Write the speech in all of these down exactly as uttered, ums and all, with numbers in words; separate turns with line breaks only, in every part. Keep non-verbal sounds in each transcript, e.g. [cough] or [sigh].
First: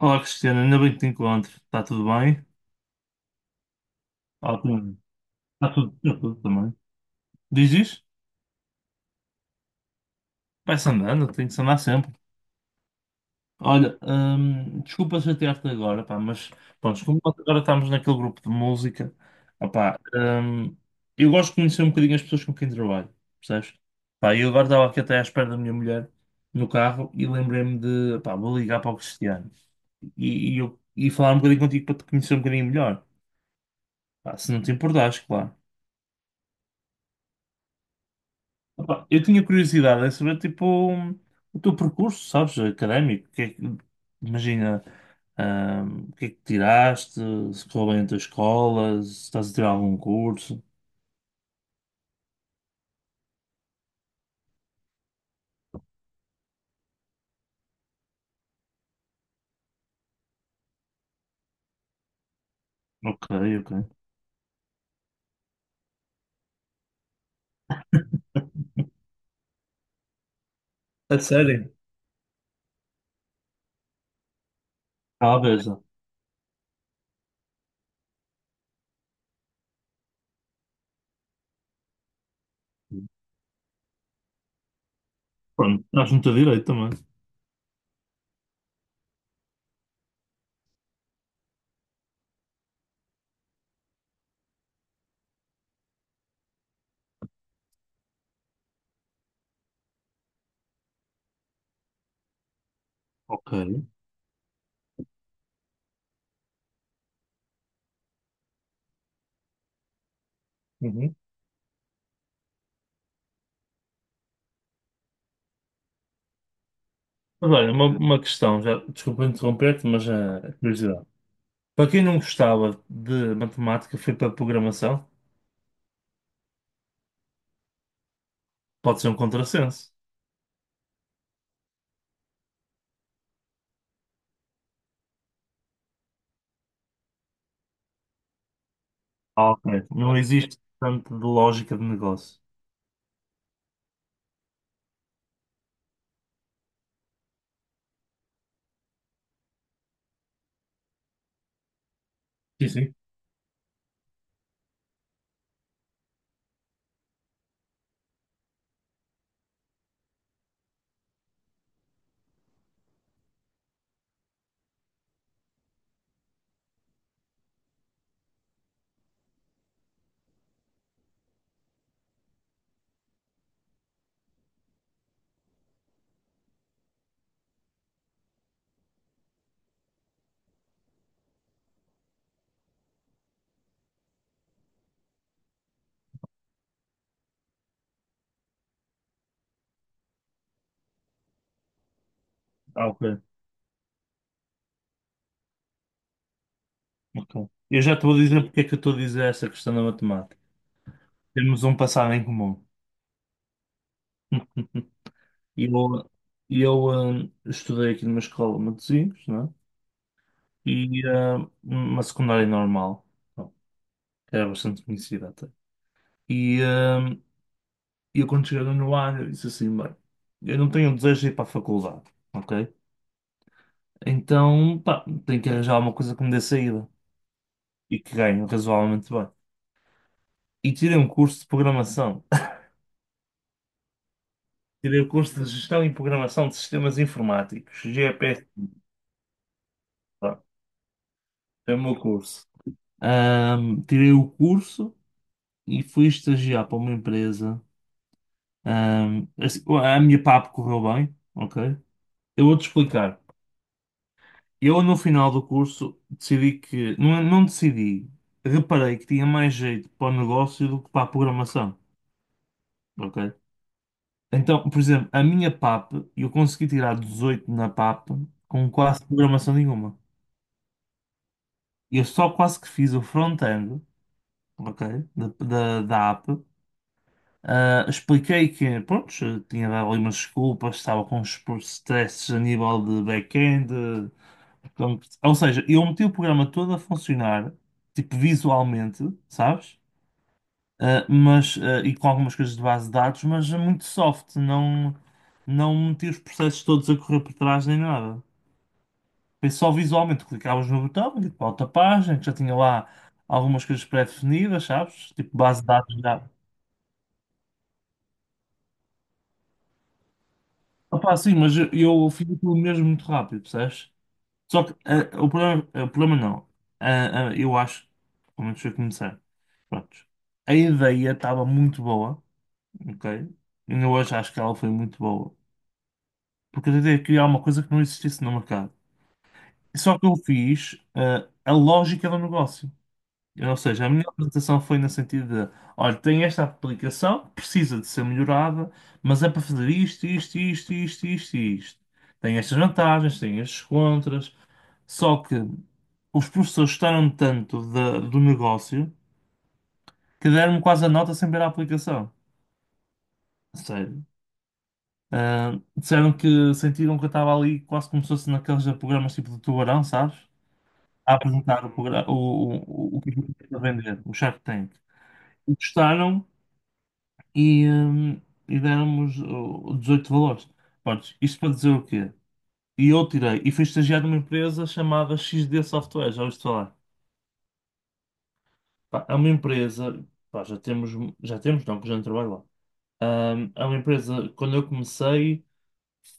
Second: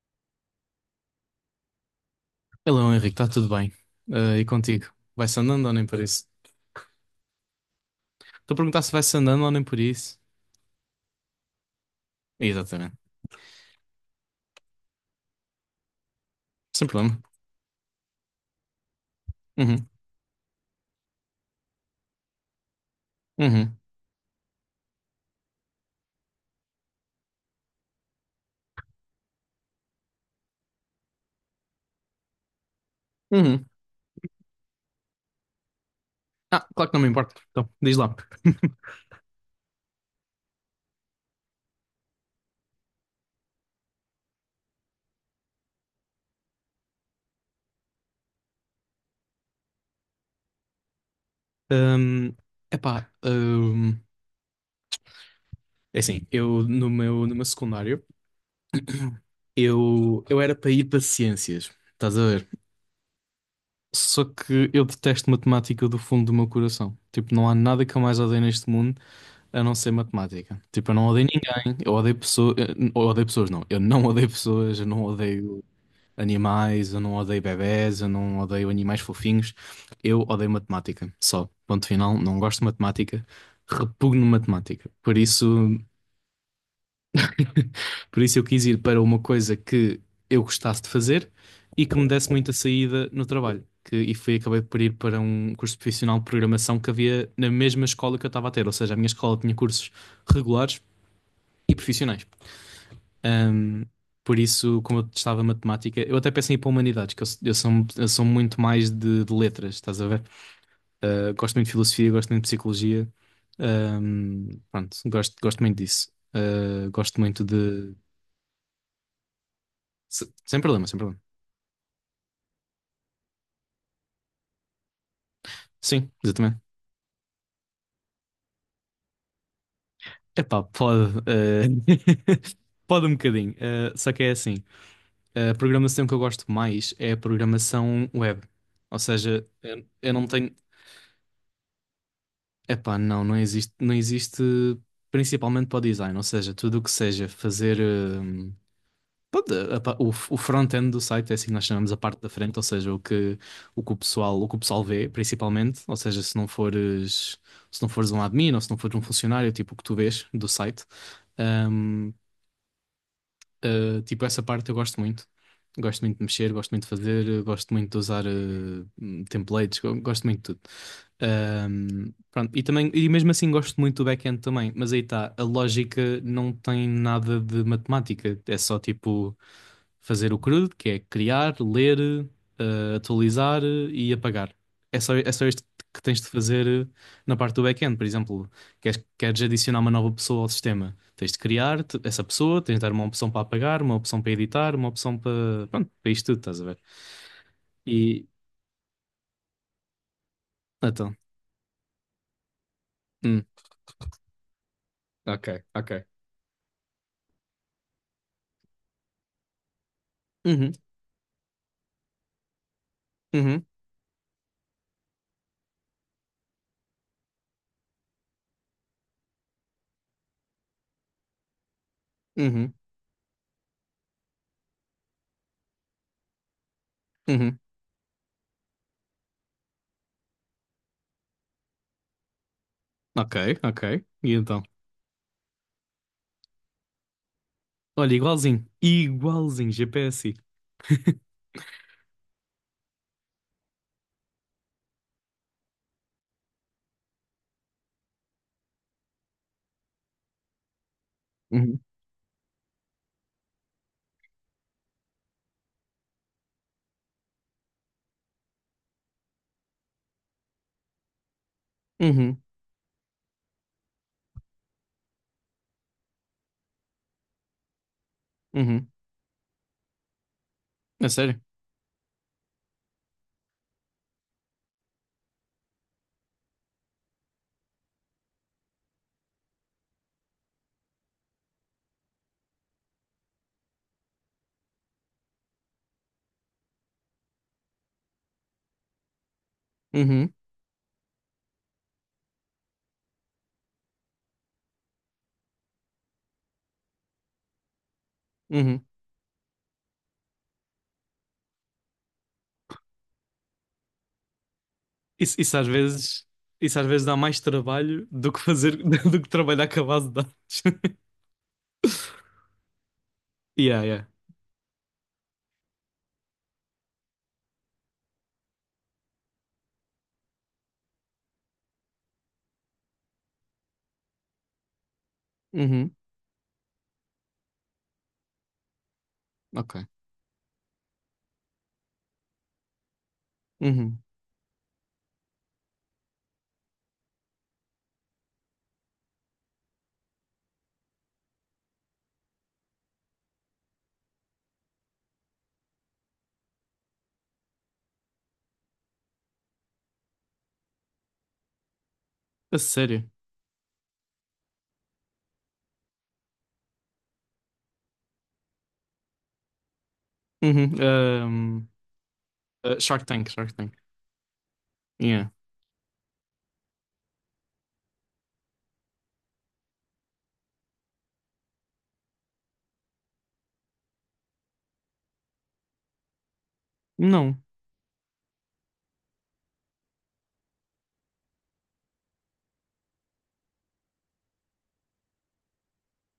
Olá, Cristiana, ainda bem que te encontro. Está tudo bem?
Hello, Henrique, está tudo bem? Ah, e contigo?
Ótimo.
Vai-se andando ou
Está
nem
tudo,
por
está
isso?
tudo também. Diz isso?
Estou a perguntar se vai-se andando ou nem por isso.
Vai-se andando, tem que se andar sempre.
Exatamente.
Olha, hum, desculpa chatear-te agora, pá, mas
Sem
pronto,
problema.
como nós agora estamos naquele grupo de música,
Uhum,
opá, hum, eu gosto de conhecer um bocadinho as pessoas com quem trabalho, percebes?
uhum,
Pá, eu agora estava aqui até à espera da minha mulher no carro e lembrei-me de, pá, vou ligar para o Cristiano e, e, eu- e falar um bocadinho contigo para te conhecer um bocadinho melhor.
uhum.
Pá, se não te importares, claro.
Ah, claro que não me importa. Então, diz lá.
Opa, eu tinha curiosidade em saber, tipo, o teu percurso, sabes, académico. O que é que- imagina, ahm, o que é que tiraste, se correu bem a tua escola, se estás a tirar algum curso.
Ahm, epá, ahm, é assim, eu no meu, no meu secundário, eu, eu era para ir para ciências, estás a ver?
Ok, ok.
Só que eu detesto matemática do fundo do meu coração. Tipo, não há nada que eu mais odeio neste mundo a não ser matemática. Tipo, eu não
A
odeio
sério?
ninguém, eu odeio pessoas, eu odeio pessoas não, eu não odeio pessoas, eu não odeio
Talvez.
animais, eu não odeio bebés, eu não odeio animais fofinhos, eu odeio matemática, só. Ponto final, não gosto de matemática, repugno matemática. Por isso,
Pronto, estás muito a direito também.
[laughs] por isso eu quis ir para uma coisa que eu gostasse de fazer e que me desse muita saída no trabalho. Que, e fui, acabei por ir para um curso profissional de programação que havia na mesma escola que eu estava a ter, ou seja, a minha escola tinha cursos regulares e profissionais.
Ok.
Ahm, por isso, como eu testava matemática, eu até pensei em ir para humanidades, que eu, eu sou, eu sou muito mais de, de letras, estás a ver?
Uhum.
Ah, gosto muito de filosofia, gosto muito de psicologia, ahm, pronto, gosto, gosto muito disso. Ah, gosto muito
Mas olha, uma,
de.
uma questão, já, desculpa interromper-te, mas
se-
eh, é
Sem problema, sem
curiosidade.
problema.
Para quem não gostava de matemática, foi para programação,
Sim, exatamente.
pode ser um contrassenso.
Epá, pode. Eh, [laughs] pode um bocadinho. eh, só que é assim: a programação que eu gosto mais é a programação web. Ou seja,
Ah, ok.
eu, eu
Não
não tenho.
existe tanto de lógica de negócio.
Epá, não, não existe, não existe principalmente para o design, ou seja, tudo o que seja fazer hum, pronto, a pa- o, o front-end do site é assim que nós chamamos a parte da frente, ou
Sim,
seja,
sim.
o que o que o pessoal, o que o pessoal vê, principalmente, ou seja, se não fores se não fores um admin ou se não fores um funcionário, tipo o que tu vês do site. Hum, Uh, tipo, essa parte eu gosto muito. Gosto muito de mexer, gosto muito de fazer, uh, gosto muito de usar uh, hum, templates, go- gosto muito de tudo. Um, pronto, e também, e mesmo assim gosto muito do back-end também, mas aí está, a lógica não tem nada de matemática, é só tipo fazer o crudo, que é criar, ler, uh, atualizar, uh, e apagar. É só, é só isto que tens de fazer, uh, na parte do back-end. Por exemplo, queres, queres adicionar uma nova pessoa ao sistema. Tens de criar te- essa pessoa, tens de
Ah,
dar
ok.
uma opção para apagar, uma opção para editar, uma opção para. Pronto, para isto tudo, estás a ver?
Ok. Eu já estou a
E.
dizer porque é que eu estou a dizer essa questão da matemática.
Então.
Temos um passado em comum.
Hum,
[laughs]
ok,
E
ok.
Eu, eu hum, estudei aqui numa escola de Matosinhos, não é?
Uhum,
E hum, uma secundária normal, bom,
uhum,
que era bastante conhecida até. E hum, eu quando cheguei no ar, eu disse assim, bem, eu não tenho desejo de ir para a faculdade,
uhum,
ok? Então, pá, tenho que arranjar alguma coisa que me dê saída
uhum.
e que ganhe razoavelmente bem. E tirei um curso de programação.
Ok, ok. E então?
Tirei o curso de Gestão e Programação de Sistemas Informáticos,
Olha, igualzinho.
G P S I.
Igualzinho, G P S.
É o meu curso. Ahm, tirei o curso e fui estagiar para uma empresa. Ahm, assim, a minha P A P correu bem, ok?
Uhum,
Eu vou-te explicar. Eu, no final do curso, decidi que. Não, não decidi. Reparei que tinha mais jeito para o negócio do que para a programação,
uhum,
ok? Então, por exemplo, a minha P A P, eu consegui tirar dezoito na P A P com
uhum.
quase programação nenhuma.
É sério?
Eu só quase que fiz o front-end, ok? Da, da, da app. Ah, expliquei que, pronto, tinha dado ali umas desculpas, estava com uns stresses a nível de back-end. então, Ou seja, eu meti o programa todo a funcionar, tipo visualmente, sabes?
Uhum,
Ah, mas, ah, e com algumas coisas de base de dados, mas muito soft, não, não meti os processos todos a correr por trás nem nada.
uhum.
Foi só visualmente, clicavas no botão, ia para outra página, que já tinha lá algumas coisas pré-definidas, sabes? Tipo
Isso, isso
base
às
de dados
vezes.
já.
Isso às vezes dá mais trabalho do que fazer. [laughs] do que trabalhar com a base de dados.
Opá, sim, mas eu, eu
[laughs]
fiz aquilo mesmo muito rápido,
Yeah,
percebes?
yeah.
Só que eh, o problema, eh, o problema não. Ah, ah, eu acho, pelo menos foi começar. Prontos. A ideia estava muito boa, ok? Ainda hoje acho que ela foi muito boa.
Uhum,
Porque eu tentei criar uma coisa que não existisse no mercado.
ok.
Só que eu fiz ah, a lógica do negócio. Ou seja, a
Uhum.
minha apresentação foi no sentido de, olha, tem esta aplicação, precisa de ser melhorada, mas é para fazer isto, isto, isto, isto, isto, e isto. Tem estas vantagens, tem estes contras, só que os professores gostaram tanto da- do negócio que deram-me quase a nota sem ver a aplicação.
A sério.
Sério. Ah, disseram que sentiram que eu estava ali quase como se fosse naqueles programas tipo do Tubarão, sabes?
Uhum.
A apresentar
Hum.
o, progra-
Uh,
o, o, o
Shark
que
Tank, Shark
eu a
Tank.
vender, o Shark Tank.
Yeah.
E gostaram e, hum, e deram-nos o- o dezoito valores. Pronto, isto para dizer o quê? E eu tirei, e fui estagiar numa empresa chamada X XD Software, já ouviste falar?
Não.
Pá, é uma empresa, pá, já temos, já temos, não, que já não trabalho lá. Hum, é uma empresa, quando eu comecei,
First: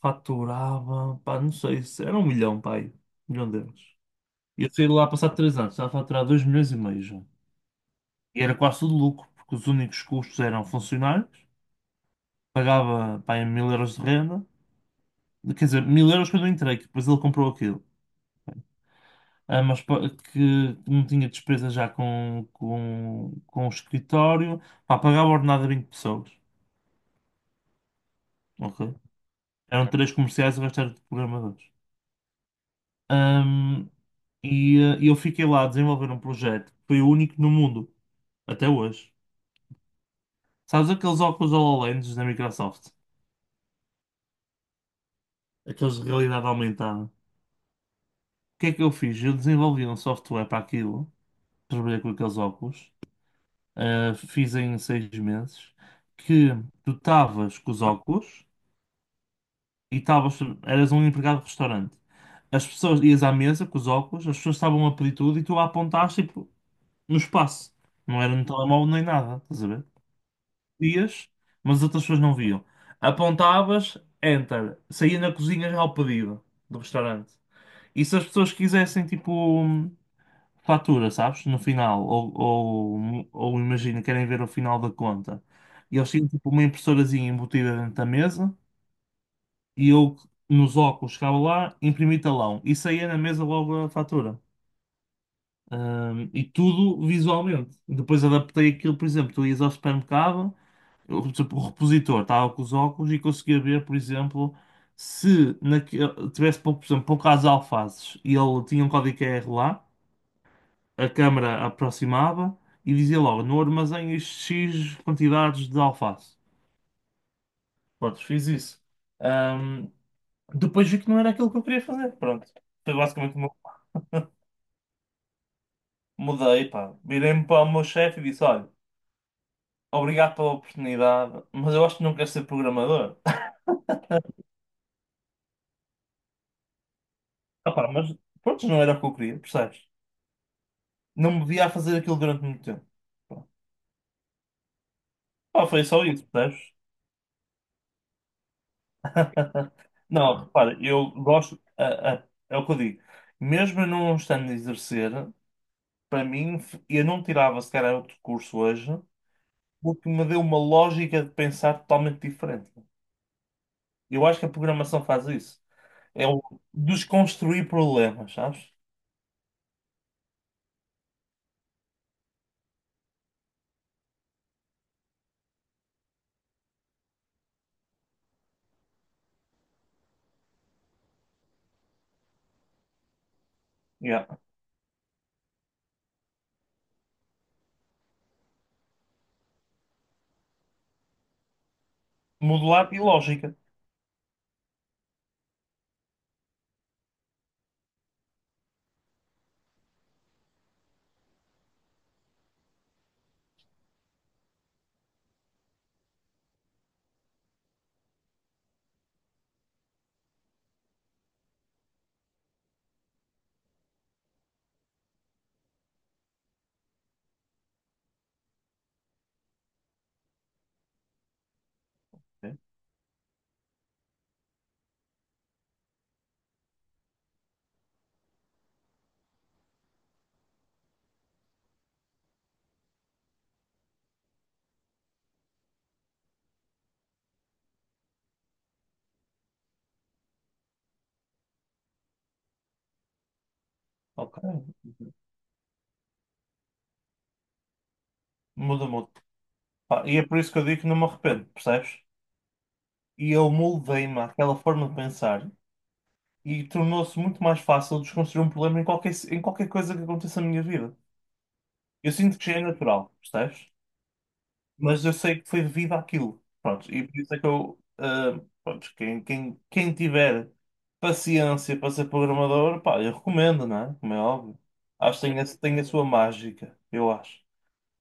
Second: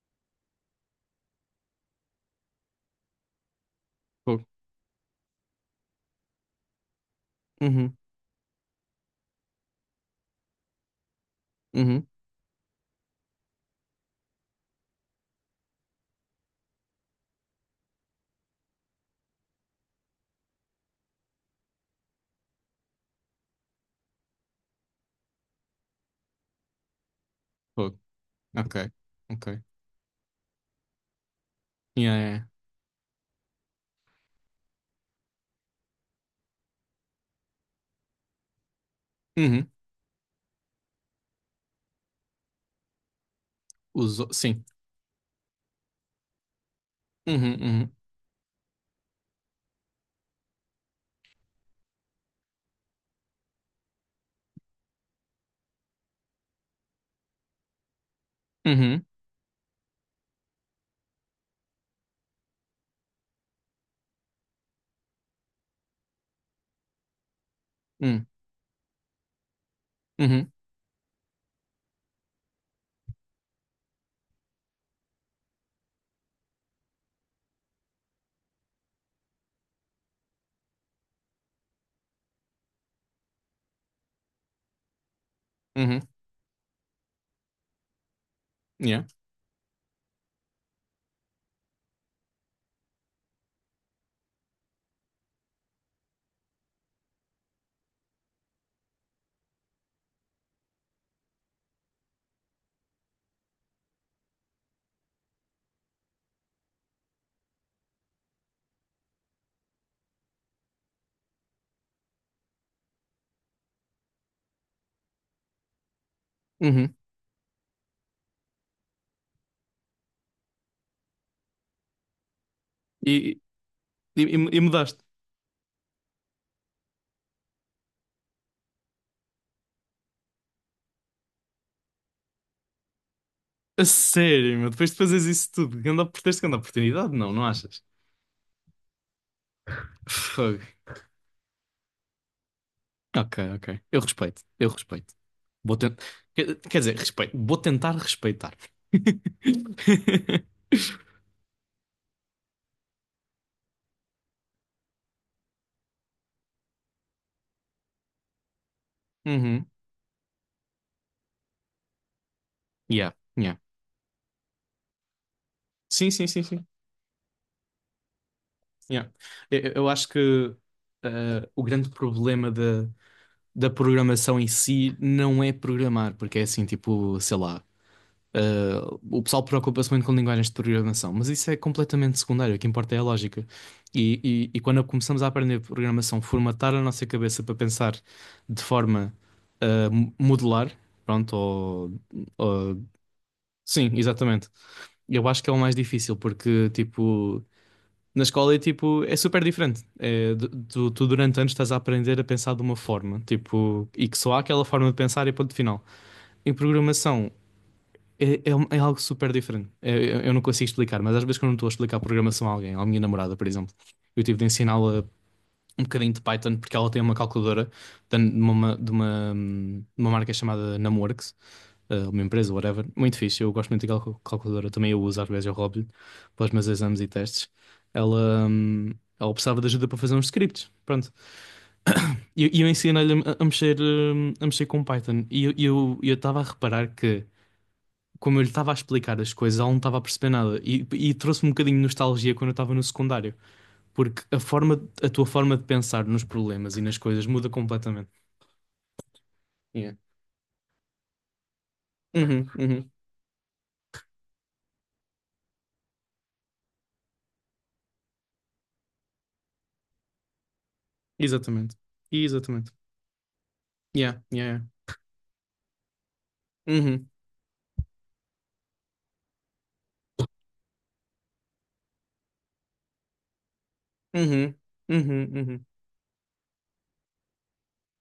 faturava, pá, não sei, se era um milhão, pá, aí, um milhão de euros.
Fogo.
E eu saí de lá passado três anos, estava a faturar dois milhões e meio já.
Uhum.
E era quase tudo lucro, porque os únicos custos eram funcionários,
Uhum.
pagava, pá, em mil euros de renda, quer dizer, mil euros quando eu entrei, que depois ele comprou aquilo. Ah, mas pa- que, que não tinha despesa já com, com, com o escritório. Pá, pagava ordenado a vinte pessoas.
Fogo. Ok.
Ok?
Ok.
Eram Ok. três comerciais, o resto era de programadores.
Yeah, yeah, yeah.
Ahm, e ah, e eu fiquei lá a desenvolver um projeto que foi o único no mundo, até hoje.
Uhum.
Sabes aqueles óculos HoloLens da Microsoft?
Usou. Sim.
Aqueles de realidade aumentada. O
Uhum. Uhum.
que é que eu fiz? Eu desenvolvi um software para aquilo, trabalhei com aqueles óculos. eh, fiz em seis meses, que tu estavas com os óculos
Uhum.
e estavas, eras um empregado de restaurante. As pessoas ias à mesa com os óculos, as pessoas estavam a pedir tudo e tu a apontaste tipo, no espaço. Não
Uhum.
era no telemóvel nem nada, estás a ver?
Uhum.
Ias, mas as outras pessoas não viam. Apontavas, enter, saía na cozinha já ao pedido do restaurante. E se as pessoas quisessem, tipo. Fatura, sabes? No final, ou, ou, ou imagina, querem ver o final da conta. E
Uhum.
eles tinham tipo uma impressorazinha embutida dentro da mesa
Yeah.
e eu, nos óculos, chegava lá, imprimi talão e saía na mesa logo a fatura. Ahm, e tudo visualmente. Depois adaptei aquilo, por exemplo, tu ias ao supermercado, eu, tipo, o repositor estava com os óculos e conseguia ver, por exemplo, se naquele, tivesse, por exemplo, poucas alfaces e ele tinha um código Q R lá. A câmara aproximava e dizia logo, no armazém isto X quantidades de alface.
Uhum.
Pronto, fiz isso. Ahm, depois vi que não era aquilo que eu queria fazer. Pronto. Foi
E,
basicamente como eu
e, e- e mudaste.
mudei, pá. Virei-me para o meu chefe e disse, olha, obrigado pela oportunidade, mas eu acho que não quero ser programador. [laughs]
A sério, meu. Depois de fazeres isso tudo, ganda, tens grande oportunidade? Não, não
Ah,
achas?
pá, mas pronto, não era o que eu queria, percebes?
Fogo.
Não me via a fazer aquilo durante muito tempo.
Ok, ok. Eu respeito. Eu respeito.
Pá,
Vou
foi
tentar.
só isso,
Quer,
percebes?
quer dizer, respeito. Vou tentar respeitar.
Não,
[laughs]
repara, eu gosto, a- a- é o que eu digo, mesmo eu não estando a exercer, para mim, f- eu não tirava se calhar outro curso hoje,
Uhum.
porque me deu uma lógica de pensar totalmente diferente.
Yeah. Yeah.
Eu acho que a programação faz isso,
Sim, sim,
é o
sim, sim.
desconstruir problemas, sabes?
Yeah. Eu, eu- acho que, eh, o grande problema da, da programação em si não é programar, porque é assim, tipo, sei lá, eh, o pessoal preocupa-se muito com linguagens de programação, mas isso é completamente secundário. O que importa é a lógica.
Yeah.
E, e, e quando começamos a aprender programação, formatar a nossa cabeça para pensar de forma, eh, mo- modular, pronto, ou, ou-
Modular e lógica.
sim, exatamente. Eu acho que é o mais difícil, porque, tipo. Na escola é tipo, é super diferente. É, du- tu, tu durante anos estás a aprender a pensar de uma forma, tipo, e que só há aquela forma de pensar e ponto final. Em programação é, é, um- é algo super diferente. É, eu, eu não consigo explicar, mas às vezes quando eu estou a explicar programação a alguém, à minha namorada, por exemplo, eu tive de ensiná-la um bocadinho de Python, porque ela tem uma calculadora de uma, de uma, de uma marca chamada Numworks. Eh, uma empresa,
Sim.
whatever. Muito fixe, eu gosto muito daquela cal- calculadora, também eu uso, às vezes eu roubo-lhe para os meus exames e testes. Ela, hum, ela precisava de ajuda para fazer uns scripts, pronto. E eu, e eu, ensinei-lhe a, a mexer, hum, a mexer com Python. E eu eu eu estava a reparar que, como eu lhe estava a explicar as coisas, ela não estava a perceber nada. E, e trouxe-me um bocadinho de nostalgia, quando eu estava no secundário. Porque
Ok,
a forma, a tua forma de pensar nos problemas e nas coisas muda completamente.
muda muito.
Yeah.
Pá, e é por isso que eu digo que não me arrependo, percebes?
Uhum, uhum.
E eu moldei-me àquela forma de pensar. E tornou-se muito mais fácil desconstruir um problema em qualquer, em qualquer coisa que aconteça na minha vida.
Exatamente.
Eu sinto que já é
Exatamente.
natural, percebes?
Yeah, yeah, yeah.
Mas eu sei que foi devido àquilo. Pronto, e
Uhum,
por isso é que eu, ah, pronto, quem, quem, quem tiver paciência para ser programador, pá, eu recomendo, não é? Como é
uhum,
óbvio. Acho que
uhum,
tem a,
uhum,
tem a sua mágica, eu acho.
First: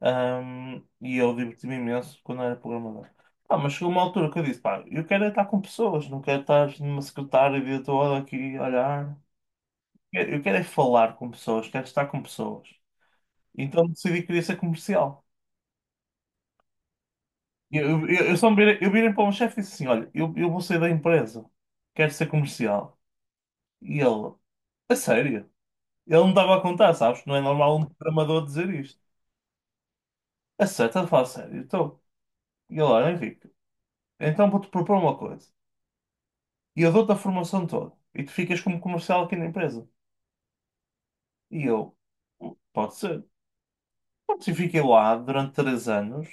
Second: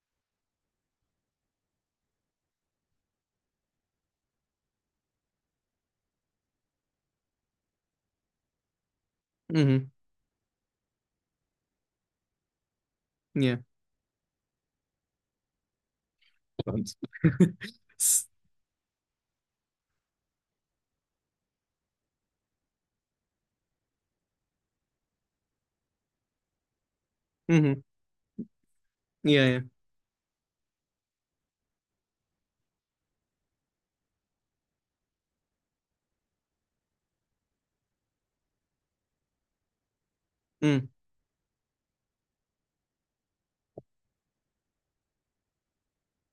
Ahm, e eu diverti-me imenso quando era programador. Ah, mas chegou uma altura que eu disse, pá, eu quero é estar com pessoas, não quero estar numa secretária o dia todo aqui a olhar.
uhum.
Eu quero é falar com pessoas, quero estar com pessoas.
Yeah.
Então decidi que queria ser comercial.
Pronto. [laughs]
Eu, eu,
S-
eu só me virei, eu virei para o meu chefe e disse assim: Olha, eu, eu vou sair da empresa, quero ser comercial. E ele, a sério? Ele não estava a contar, sabes? Não é normal
Uhum.
um programador dizer isto.
Yeah, yeah.
A sério, estás a falar a sério? Então, e ele, olha, Henrique, então vou-te propor uma coisa. E eu dou-te a formação toda. E tu ficas como comercial aqui na empresa.
Hum,
E eu, pode ser. Pronto, e fiquei lá durante três anos.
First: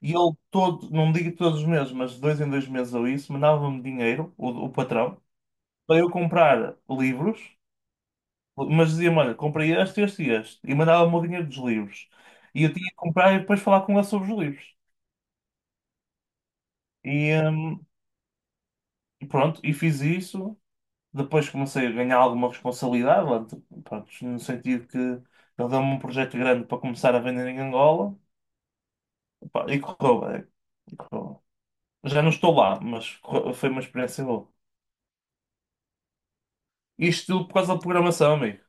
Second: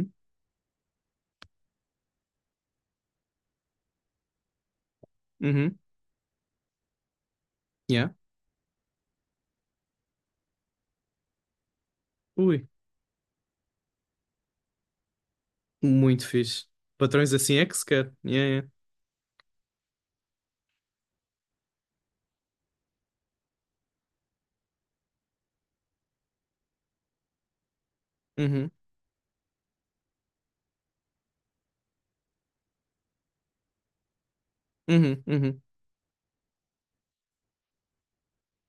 E ele todo, não digo todos os meses, mas de dois em dois meses ou isso, mandava-me dinheiro, o, o patrão,
uhum.
para eu comprar livros,
Yeah.
mas dizia-me, olha, comprei este, este e este, e mandava-me o dinheiro dos livros. E
Ui,
eu tinha que comprar e depois falar com ele sobre os livros.
muito fixe.
E
Patrões assim é que se
hum,
quer. Yeah, yeah.
e pronto, e fiz isso. Depois comecei a ganhar alguma responsabilidade, lá de- pronto, no sentido que ele deu-me um projeto grande para começar a vender em Angola,
Uhum,
pá, e correu bem. E correu bem. Já não estou lá, mas correu- foi uma experiência boa.
uhum, uhum.
Isto tudo por causa da programação, amigo.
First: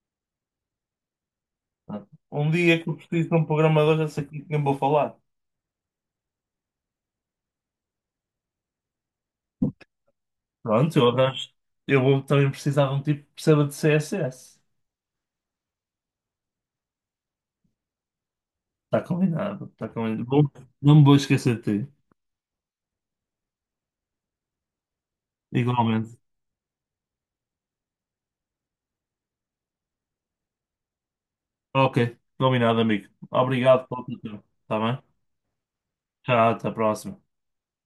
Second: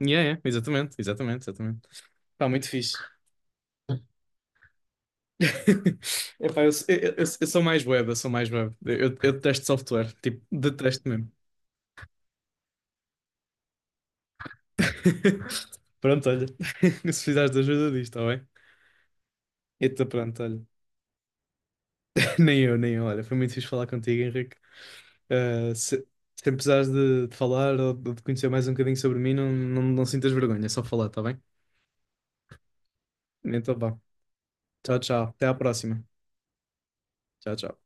Yeah, yeah. Exatamente, exatamente, exatamente. Pá,
Um
muito
dia que
fixe.
eu preciso de um programador, já sei com quem vou falar.
[laughs] Epá, eu, eu, eu- eu sou mais web, eu sou mais web. Eu, eu detesto software, tipo,
Pronto,
detesto
eu
mesmo.
arranjo. Eu vou também precisar de um tipo que perceba de C S S.
[laughs] Pronto, olha, [laughs] se precisares de ajuda disto, está bem?
Está combinado, está
Então,
combinado.
pronto,
Vou-
olha,
não me vou esquecer de ti,
[laughs] nem eu, nem eu, olha, foi muito fixe falar contigo, Henrique. Ah, se,
igualmente.
se precisares de, de falar ou de de conhecer mais um bocadinho sobre mim, não, não, não sintas vergonha, é só falar, está bem?
Ok, combinado, amigo.
Então,
Obrigado
vá,
pelo teu tempo. Está bem?
tchau, tchau, até à próxima.
Tchau, até a próxima.
Tchau, tchau.